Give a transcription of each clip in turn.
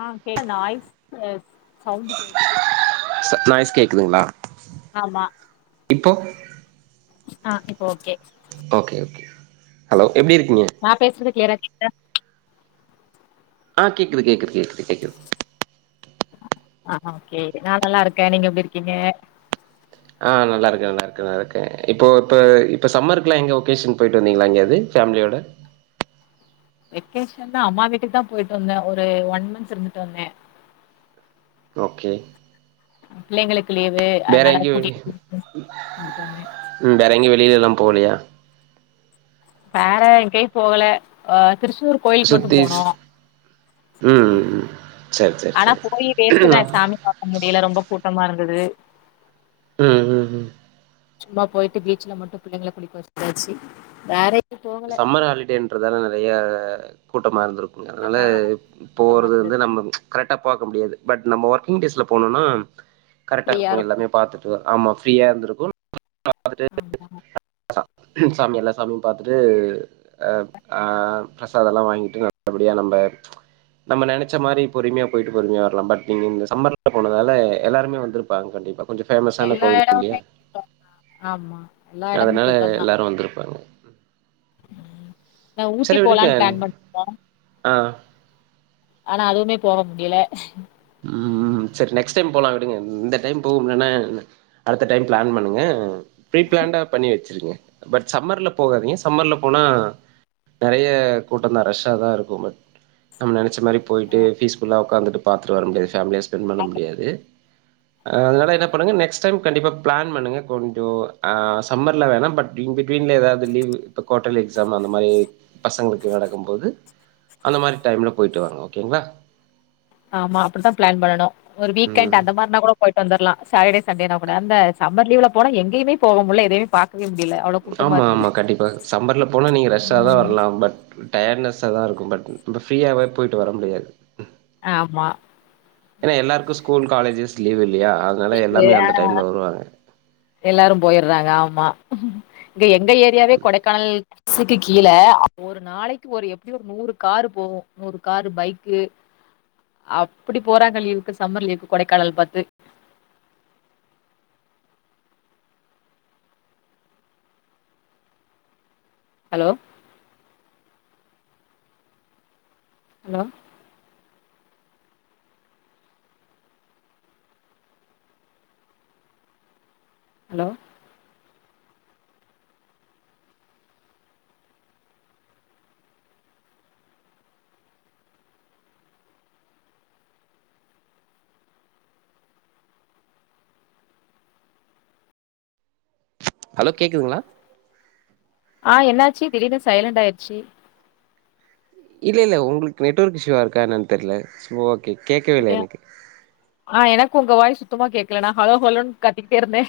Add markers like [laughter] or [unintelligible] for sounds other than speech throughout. ஆ கே noise sound கேக்குது ஸ் கேக்குதுங்களா ஆமா இப்போ ஆ இப்போ ஓகே ஓகே ஓகே ஹலோ எப்டி இருக்கீங்க நா பேசுறது க்ளியர க் எங்க ஆ கேக்குது கேக்குது கேக்குது கேக்குது ஆ ஓகே நா நல்லா இருக்கே நீங்க எப்டி இருக்கீங்க ஆ நல்லாருக்கே நல்லாருக்கே நல்லாருக்கே இப்போ இப்ப இப்ப சம்மருக்லா எங்க ஒகேஷன் போயிட்டு வந்தீங்ளா எங்யாது ஃபேமிலியோட வெக்கேஷன்னா அம்மா வீட்டுக்கு தா போயிட்டு வந்தே ஒரு ஒன் மன்த் இருந்துட்டு வந்தே ஓகே‌ பிள்ளைங்களுக் வேற எங்யு வெளியு இருந்துட்டு வந்தே ம் வேற எங்யு வெளிலல்லா போலயா வேற எங்கயு போகல ஆ திருச்செந்தூர் கோயிலுக்கு மட்டு சுத்தி போனோ ஸ்- ம் ம் ம். சரி சரி ஆனா சரி போயு வேஸ்டுதா ம் சாமி பாக்க முடியில ரொம்ப கூட்டமா இரு ந்தது ம் ம் ம் சும்மா போயிட்டு பீச்ல மட்டு பிள்ளைங்கள குளிக்க வச்சாச்சி வேற எ சம்மர் ஹாலிடேன்றதால நெறய கூட்டமா இருந்துரு க்கு அதனால ஆனா கூட்டமா போறது வந்து இருந்தது நம்ம கரெட்டா பாக்க முடியாது பட் நம்ம ஒர்க் கிங்டேஸ்ல போனொனா கரெட்டா இருக்கு எல்லாமே பாத்துட்டு வர ஆமா ஃப்ரீயா இருந்துருக்கு ஆமா ம் சாமி எல்லா சாமியு பாத் துட்டு அ ஆ பிரசாதல்லா வாங்கிட்டு நல்லபடியா நம்ப நம்ம நெனச்ச மாரி பொறுமையா போயிட்டு பொறுமையா வர்லா பட் நீங்க இந்த சம்மர்ல போனதால எல்லாருமே வந்துருப்பாங்க கண்டிப்பா கொஞ்ச ஃபேமஸான எல்லா கோவில் இல்லியா எடமுமே கூட்டோ ஆமா எல்லா எடமு அதனால கூட்டந்தா எல்லாரு வந்துருப்பாங்க ம் நா ஊட்டி சரி விடுங்க போலான் பிளான் பண்ணிருந்தோ ஆ ஆனா அதுவுமே போக முடியில ம் ம் செரி நெக்ஸ்ட் டைம் போலா விடுங்க இந்த டைம் போக முல்லனா என்ன அடுத்த டைம் பிளான் பண்ணுங்க ப்ரீ பிளான்டா பண்ணி வச்சிருங்க பட் சம்மர்ல போகாதிங்க சம்மர்ல போனா நெறய கூட்டந்தா ரஷ்ஷா தா இருக்கு பட் நம்ம நென ச்ச மாரி போய்ட்டு பீஸ்ஃபுல்லா உக்காந்துட்டு பா த்துட்டு வர முடியாது ஃபேம்லியா ஸ்பென் பண்ண முடியாது ஆ அதுனால என்ன பண்ணுங்க நெக்ஸ்ட் டைம் கண்டிப்பா பிளான் பண்ணுங்க கொஞ்சொ ஆ சம்மர்ல வேணா பட் இன் பிட்வீன்ல எதாவுது லீவு இப்ப குவாடலி எக்ஸாம் அந்த மாரி பசங்களுக்கு நடக்கும் போது அந்த மாரி டைம்ல போயிட்டு வாங்க ஓகேங்ளா ஆமா அப்புடிதா பிளான் பண்ணனு ஒரு வீக்கென்ட் ம் அந்த மாரினா கூட போயி வந்தர்லா சாட்டடேசண்டேனா கூட அந்த சமர் லீவுல போன எங்கயுமே போக முடில எதயுமே பாக்க ஆம்மா ஆம்மா கண்டிப்பா சம்மர்ல போனா நீங்க ரஷ்ஷாதா ம் வரலா பட் டயட்னஸ்ஸா தா இருக்கு பட் நம்ம ஃப்ரீயாவே போயிட்டு வர முடியாது ஆம்மா ஏனா எல்லாருக்கு ஸ்கூல் காலேஜஸ் லீவ் யில்லையா ஹே ஆ எல்லாரு போயிர்றாங்க ஆம்மா ங்க எங்க ஏரியாவே கொடைகானல் ஸ்க்கு கீல ஒரு நாளைக்கு ஒரு எப்டியு ஒரு நூறு காரு போகு நூறு காரு பைக்கு அப்படி போறாங்க லீவுக்கு சம்மர் லீவுக்கு கொடைகானல் பாத்து ஹலோ ஹலோ ஹலோ ஹலோ கேக்குதுங்களா ஆ என்னாச்சி திடினு சைலண்ட் ஆயிருச்சி இல்லல்ல உங்ளுக்கு நெட்ஒர்க் இஷ்யூவாருக்கா என்னனு தெரில செரி ஓக் கியா ஆ எனக்கு உங்க வாய்ஸ் சுத்தமா கேக்கலனா ஹலோ ஹலோனு கத்திகிட்டே இருந்தே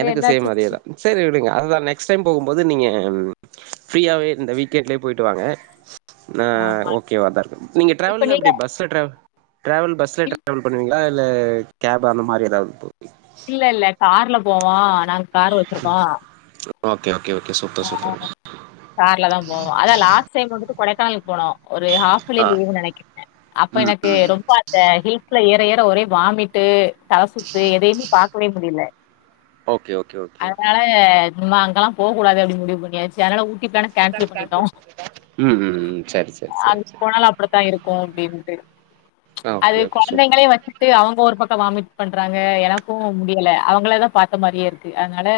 எனக்கு சேம் அதே தா செரி விடுங்க அதுதா நெக்ஸ்ட் டைம் போகும்போ போது நீங்க ஆ ஃப்ரீயாவே இந்த வீக்எண்ட்லயே போயிட்டு வாங்க ஆ ஆமா. ஓகே வா தாட்ருக் நீங்க இப்ப டிராவல்லானா நீங்க எப்டி பஸ்ல டிராவல் பஸ்ல இல் டிராவல் பண்ணுவீங்களா இல்ல கேப் அந்த மாரி ஏதாவது இல்லல்ல கார்ல போவோ நாங்க காரு வச்சிருக்கோ okay oh okay okay super super கார்ல தா போவோ அதா லாஸ்ட் டைம் வந்துட்டு கொடைக்கானலுக் போனோ ஒரு ஆ ஹாஃபலிலீவ்னு நெனைக்கிறே அப்ப ம் எனக்கு ரொம்ப அந்த ஹில்ஸ்ல ஏற ஏற [unintelligible] ஒரே வாமிட்டு தலசுத்து எதயுமே பாக்கவே முடில ஓகே ஓகே ஓகே நா அங்கெல்லா போ போவாத அப்டின்னு முடிவு பண்ணியாச்சு அதனால டிக்கெட் தான கேன்சல் பண்ணிட்டோ ம் ம் ம் சரி சரி சரி அதுக்கு சரி போனால அப்டித்தா இருக்கு அப்டின்ட்டு ஆ அது ஓகே ஓகே சூப்பர் கொழந்தைங்கள வச்சுட்டு அவுங்க ஒரு பக்கம் வாமிட் பண்றாங்க எனக்கு முடியல அவுங்களா தா பாத்த மாரியே இருக்கு அதனால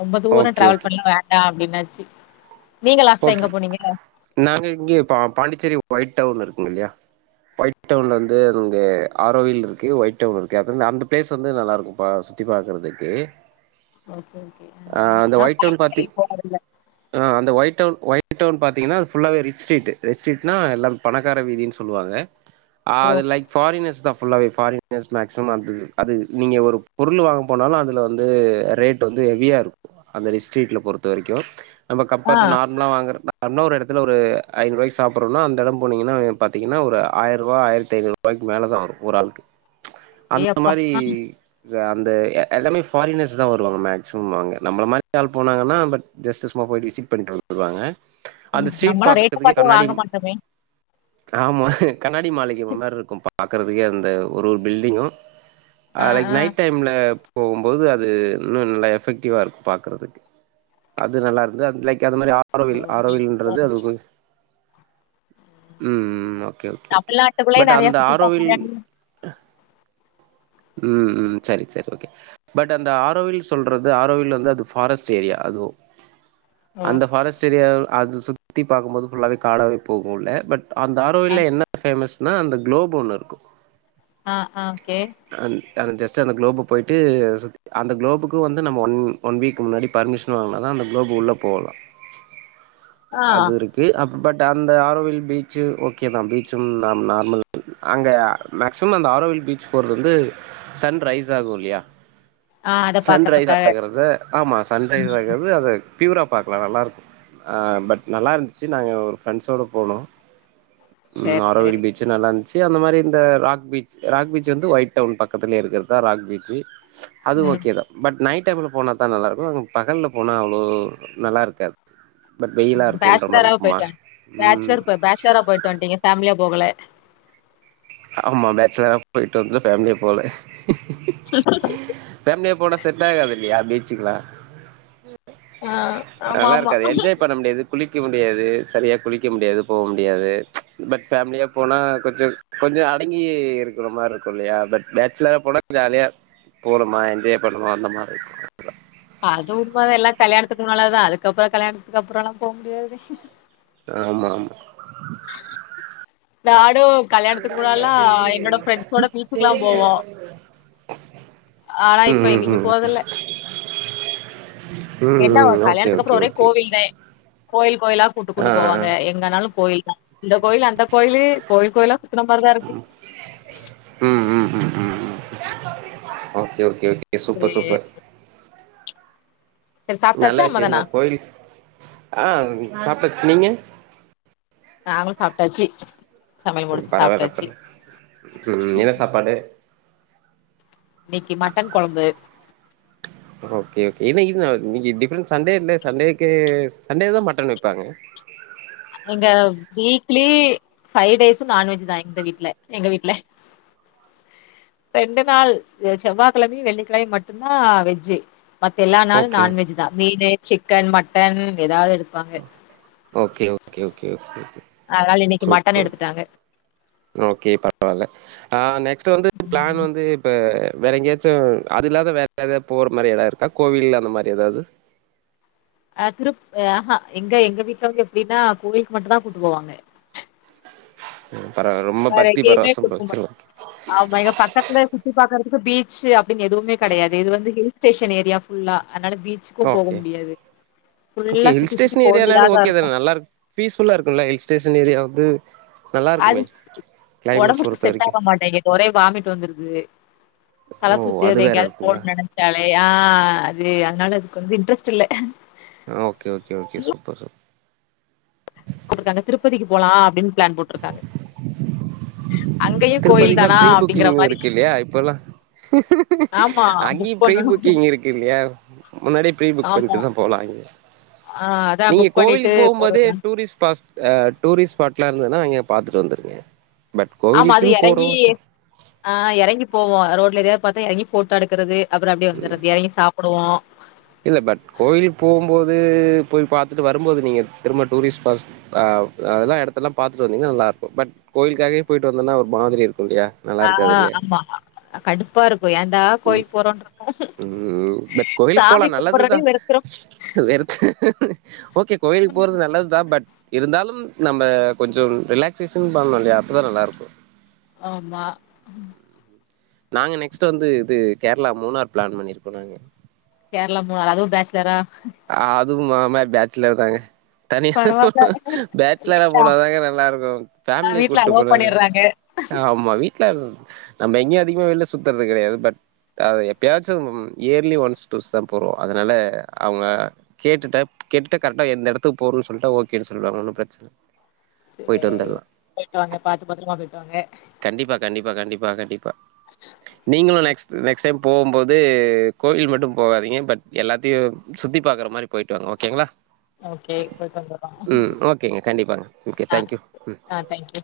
ரொம்ப தூரோ ஓகே டிராவல் ஓகே பண்ணு வேண்டா என்னாச்சி ஓகே நாங்க இங்க பா பாண்டிச்சேரி ஒய் ஒய்டவர் இருக்கு இல்லியா ஒய்டவுர்ல வந்து ஆரோயில் இருக்கு ஒயிட்டவர் இருக்கு அந்த பிளேஸ் வந்து நல்லா இருக்கு பா சுத்தி பாக்குறதுக்கு ஓகே ஓகே ஆ அந்த நா ஒயிட் டவுன் பாண்டிச்சேரி போனதில்ல ஒய்டவுன் பாத்தீங்கனா அது ஃபுல்லாவே ரிச் ஸ்ட்ரிட் ரிச் ஸ்ட்ரிட்னா எல்லாம் பணக்கார வீதின்னு சொல்லுவாங்க ஆ ஓ! அது லைக் ஃபாரினர்ஸ் தா ஃபுல்லாகவே ஃபாரினர்ஸ் மேக்ஸிமம் அது அது நீங்க ஒரு பொருள் வாங்க போனாலு அதில வந்து ரேட் வந்து ஹெவியாக இருக்கு அந்த ரிஸ்ட்ரீட்டில் பொறுத்த வரைக்கு நமக்கு ஆ நார்மலா வாங்கறப்ப அன்னோ ஒரு எடத்துல ஒரு ஐநூருவாய்க்கு சாப்றோனா அந்த இடம் போனீங்கன்னா பாத்தீங்கன்னா ஒரு ஆயிர ரூவா ஆயிரத்திஐநூர்பாய்க்கு மேல தா வரு ஒரு ஆளுக்கு ஏ அந்த அப்பா! மாரி ஆ அந்த எல்லாமே ஃபாரினர்ஸ் தா வருவாங்க மேக்சிமம் அங்க நம்மள மாரி ஆள் போனாங்கன்னா பட் ஜஸ்ட் சும்மா விசிட் பண்ணிட்டு வந்துருவாங்க அந்த ம் ஸ்ட்ரீட் நம்மலாம் ரேட்ட பாக்கறதுக்கே பாத்தே கண்ணாடி வாங்க மாட்டோமே! ஆமா கண்ணாடி மாளிகை மாரி இருக்கு பாக்கறதுக்கே அந்த ஒரு ஒரு பில்டிங்கு அ ஆ, லைக் ஆ. நைட் டைம்ல போகுபோது அது இன்னு நல்லா எஃபெக்டிவா இருக்கு பாக்குறதுக்கு அது நல்லா இருந்து அது லைக் அது மாரி ஓ! ஆரோவில் ஆரோவில்ன்றது அது உம் ஓகே-ஓகே-ஓகே தமிழ்நாட்டுக்குள்ளயே பட் நெறைய அந்த சுத்தி ஆரோவில் பாக்க உம்-உம் செரி-செரி ஓகே பட் அந்த ஆரோவில் சொல்றது ஆரோவில் வந்து அது ஃபாரஸ்ட் ஏரியா அதுவு ஓ! அந்த ஃபாரஸ்ட் ஏரியாவ அத சுத்தி பாக்கும்போது ஃபுல்லவே காடவே போகும்ல பட் அந்த ஆ, அரோவில்ல என்ன பேமஸ் நா அந்த குளோப் ஒன்னு இருக்கு ஆ-ஆ ஓகே அந்த ஜஸ்ட் அந்த குளோ போயிடு அந்த குளோபுக்கு வந்து நம்ம ஒன் வீக்கு முன்னாடி பர்மிஷன் வாங்கின தா அந்த குளோப் உள்ள போலா ஆ, அது இருக்கு அ பட் அந்த ஆரோவில் பீச்சு ஓகே தா பீச்சும் நார்மல் அங்க மேக்சிமம் அந்த ஆரோவில் பீச் போறது வந்து சன் ரைஸ் ஆகுல்லியா ஆ அத சன் ரைஸ் பாக்கறதுக்காக. ஆகுறத ஆமா சன்ரைஸ் ஆகுறது அது ப்யூரா பாக்கலா நல்லாருக்கு ஆ பட் நல்லா இருந்துச்சு நாங்க ஒரு ஃப்ரெண்ஸோட போனோ உ சரி, சரி. ஆரோவில் பீச் நல்லா இரு ச்சு அந்த மாரி இந்த ராக் பீச் ராக் பீச் வந்து ஒயிட் டவுன் பக்கத்துலயே இருக்கிறதா ராக் பீச்சு அது ம். ஓகே தா பட் நைட் டேம் போனா தா நல்லாருக்கு ஆனா பகல்ல போனா அவ்ளோ நல்லாருக்காது உ பேச்சுலரா போய்டுவன் ம் பேட்சுலர் போய பேச்சலரா போயிட்டு வண் டீங்க ஃபேமிலியா போகல ஆமா பேச்சலரா போயிடு வந்து ஃபேமிலியா போல ஃபேமிலியா போனா செட் ஆகாது யா பீச்சுக்கலா ஆ ஆ ஆமா நல்லா ஆமா இருக்காது என்ஜாய் பண்ண முடியாது குளிக்க முடியாது சரியா குளிக்க முடியாது போக முடியாது பட் ஃபேமிலியா போனா கொஞ்ச கொஞ்ச அடங்கி இருக்கிற மாரி இருக்கு இல்லயா பட் பேச்சலரா போனா ஜாலியா போணமா என்ஜாய் பண்னமா வந்தம்மா அந்த மாரி இருக்கு அது உண்மதா எல்லா கல்யாணதுக்கு முன்னால தா அதுக்கப்புறோ கல்யாணதுக்கு அப்றோ எல்லா போக முடியாதுடே ஆமா ஆமா டாட் ஏ கல்யாணதுக்கு முன்னாடிலா என்னோட ஃபிரண்ஸ் கூட பீச்சுக்கலா போவோ ஆனா ம் இப்ப ம் எங்கயுமே ம் போதில்ல ம் என்னவ ம் ஓகே கல்யாணதுக்கு அப்றோ ஓகே ஒரே ஓகே கோயில்தே கோயில் கோயிலா கூட்டு ஆ கூட்டு ஆ போவாங்க எங்கனாலு கோயில் தா இந்த கோயிலு அந்த கோயிலு கோயில் கோயிலா சுத்துன மாரிதா இருக்கு உ உ உ உ உ உஓகே ஓகே கே ஓகே சூப்பர் சேரி சூப்பர் சேரி நல்ல சாப்ட்டாச்சா விஷயந்தா அம்மதானா கோயில் ஆ சாப்டாச்சு நீங்க நாங்களு சாப்ட்டாச்சு சமையல் முடிச்சு பரவா சாப்ட்டாச்சு சாப்டேங்க உ என்ன சாப்பாடு இன்னைக்கு மட்டன் கொழம்பு ஓகே கே இன்னிக்கு என்ன நாள் இன்னக்கி சண்டே இல்ல சண்டேக்கு சண்டே தா மட்டன் வைப்பாங்க எங்க வீக்லி ஃபைவ் டேஸு நான்வெஜ் தா இந்த வீட்டு்ல எங்க வீட்டு்ல ரெண்டு நாள் செவ்வாய்கிழமயு வெள்ளிக்கிழமயு மட்டு்ந்தா வெஜ்ஜு மத்த எல்லா நாளு ஓகே நான்வெஜ் தா மீனு சிக்கன் மட்டன் ஏதாவது எடு okay okay okay okay அதனால இன்னைக்கு மட்டன் சூப்பர் எடுத்துட்டாங்க ஓகே பரவாயல ஆ நெக்ஸ் இது வந்து பிளான் வந்து இப்ப வேற எங்கேயாச்சு அதுலாத வேற ஏதாவது போற மாதிரி எதாவது இருக்கா கோவில்ல அந்த மாதிரி எதாவது அ திருப் ஆஹா எங்க எங்க வீட்டு வந்து எப்டின்னா கோயிலுக்கு மட்டுந்தா கூட்டு போவாங்க உஹம் வேறங்கயுமே கூட்டுப்போக் ஆமா இங்க பக்கத்துலர்ந்து சுத்தி பாக்குறதுக்கு பீச் அப்டின்னு எதுமே கெடையாது இது வந்து ஹில் ஸ்டேஷன் ஏரியா ஃபுல்லா அதனால பீச்சுக்கு போக ஓகே முடியாது ஓகே ஃபுல்லா ஹில் சுத்தி சுத்தி ஸ்டேஷன் ஏரியானாலே கோயிலாதா ஓகே இருக்கு தானா நல்லா பீஸ்ப்ஃபுல்லா இருக்குல்ல ஹில் ஸ்டேஷன் ஏரியாக்கு அது ஒடம்புக்கு பொறுத்த செட் வரைக்கும் ஆக மாட்டேங்குது ஒரே வாமிட் வந்துருது தல ஓ அது சுத்திது வேற எங்கேயாவது போன் இருக்குங்களா நினைச்சாலே யா அது அதனால அதுக்கு வந்து இன்ட்ரெஸ்ட் இல்ல okay okay okay super super போட்டிருக்காங்க திருப்பதிக்கு போலா அப்டின்னு பிளான் போட்டிருக்காங்க திருப்பதிக்குலா ப்ரீ புக்கிங்கு மாரி இருக்கில்லையா இப்பல்லா ஆமா அங்கேயு புக் ப்ரீ பண்ணனு புக்கிங் இருக்கு இல்லையா முன்னாடியே ப்ரி புக் ஆமா பண்ணிட்டு தா போலா அங்க ஆ அதா நீ புக் பண்ணிட்டு கோவிலுக்கு போகும்போதே போறதுதா டூரிஸ் பாஸ் ஆ டூரிஸ்ஸ்பாட் லா இருந்துதுனா அங்கயே பாத்துட்டு வந்துருங்க பட் ஆமா அது கோவிலுக்குன்னு எறங்கி போறோம் ஆ எறங்கி போவோ ரோட்ல ஏதயாது பாத்தா எறங்கி ஃபோட்டோ எடுக்கிறது அப்புற அப்டியே வந்துற்ரது எறங்கி சாப் ப்புடுவோ இல்ல பட் கோயில் போகும் போது போய் பாத்துட்டு வரும்போது நீங்க திரும்ப டூரிஸ்ட் பாஸ் அ அ அதெல்லா எடத்தல்லா பாத்துட்டு வந்தீங்க நல்லா இருக்கு பட் கோயிலுக்காகயே போயிட்டு வந்தோன்னா ஒரு மாதிரி இருக்கு ஆமா அம்மாமா அ கடுப்பா இருக் இப்ப ஏண்டா கோயில்க் போறோன்ட்ருக்கு ம் பட் கோயிலுக்கு போலா சாமி நல்லதுதா கும்புட்றதே வெறுத்துறு வெறுத்து ஓகே கோயிலுபோறது நல்லதுதா பட் இருந்தாலு நம்ம கொஞ்சோ ரிலாக்சேஷன் பண்ணுல்லையா அப்பதா நல்லா இருக்கு ஆமா நாங்க நெக்ஸ்டு வந்து இது கேரளா மூணார் பிளான் பண்ணிருக்கோம் நாங்க கேரளா மூணார் அதுவும் பேச்சுலரா அ ம் ஆமா பேச்சுலர் தாங்க தனியாக பரவால்ல பேச்சுலரா வீட்ல போனாதாங்க நல்லா இருக்கு ஃபேமிலி வீட்ல கூப்ட்டு அலோ போனாங்க பண்ணிட்றாங்க ஆமா வீட்டு நம்ம எங்கேயு அதிகமா வெளில சுத்துறது கெடையாது பட் அத எப்பயாச்சும் இயர்லி ஒன்ஸ் டூ ஸ் தா போறோம் அதனால அவுங்க கேட்டுட்ட கேட்டுட்ட கரெக்டா எந்த இடத்துக்கு போறும்ன்னு சொல்லிட்டா ஓகேன்னு சொல்லுவாங்க ஒன்னும் பிரச்சனை சரி போய்ட்டு வாங்க பாத்து பத்தரமா போய்ட்டு வாங்க பகடி நீங்களு நெக்ஸ்ட் நெக்ஸ்ட் டைம் போகும்போது கோயில் மட்டு போகாதீங்க பட் எல்லாத்தையு சுத்தி பாக்ற மாரி போயிட்டுவாங்க ஓகோங்ளா ஓகே போய்ட்டு வந்துருவோம் ஓகேங்க கண்டிப்பாங்க ஓகே ஆ தேங்க்யூ ம் ஆ தேங்க்யூ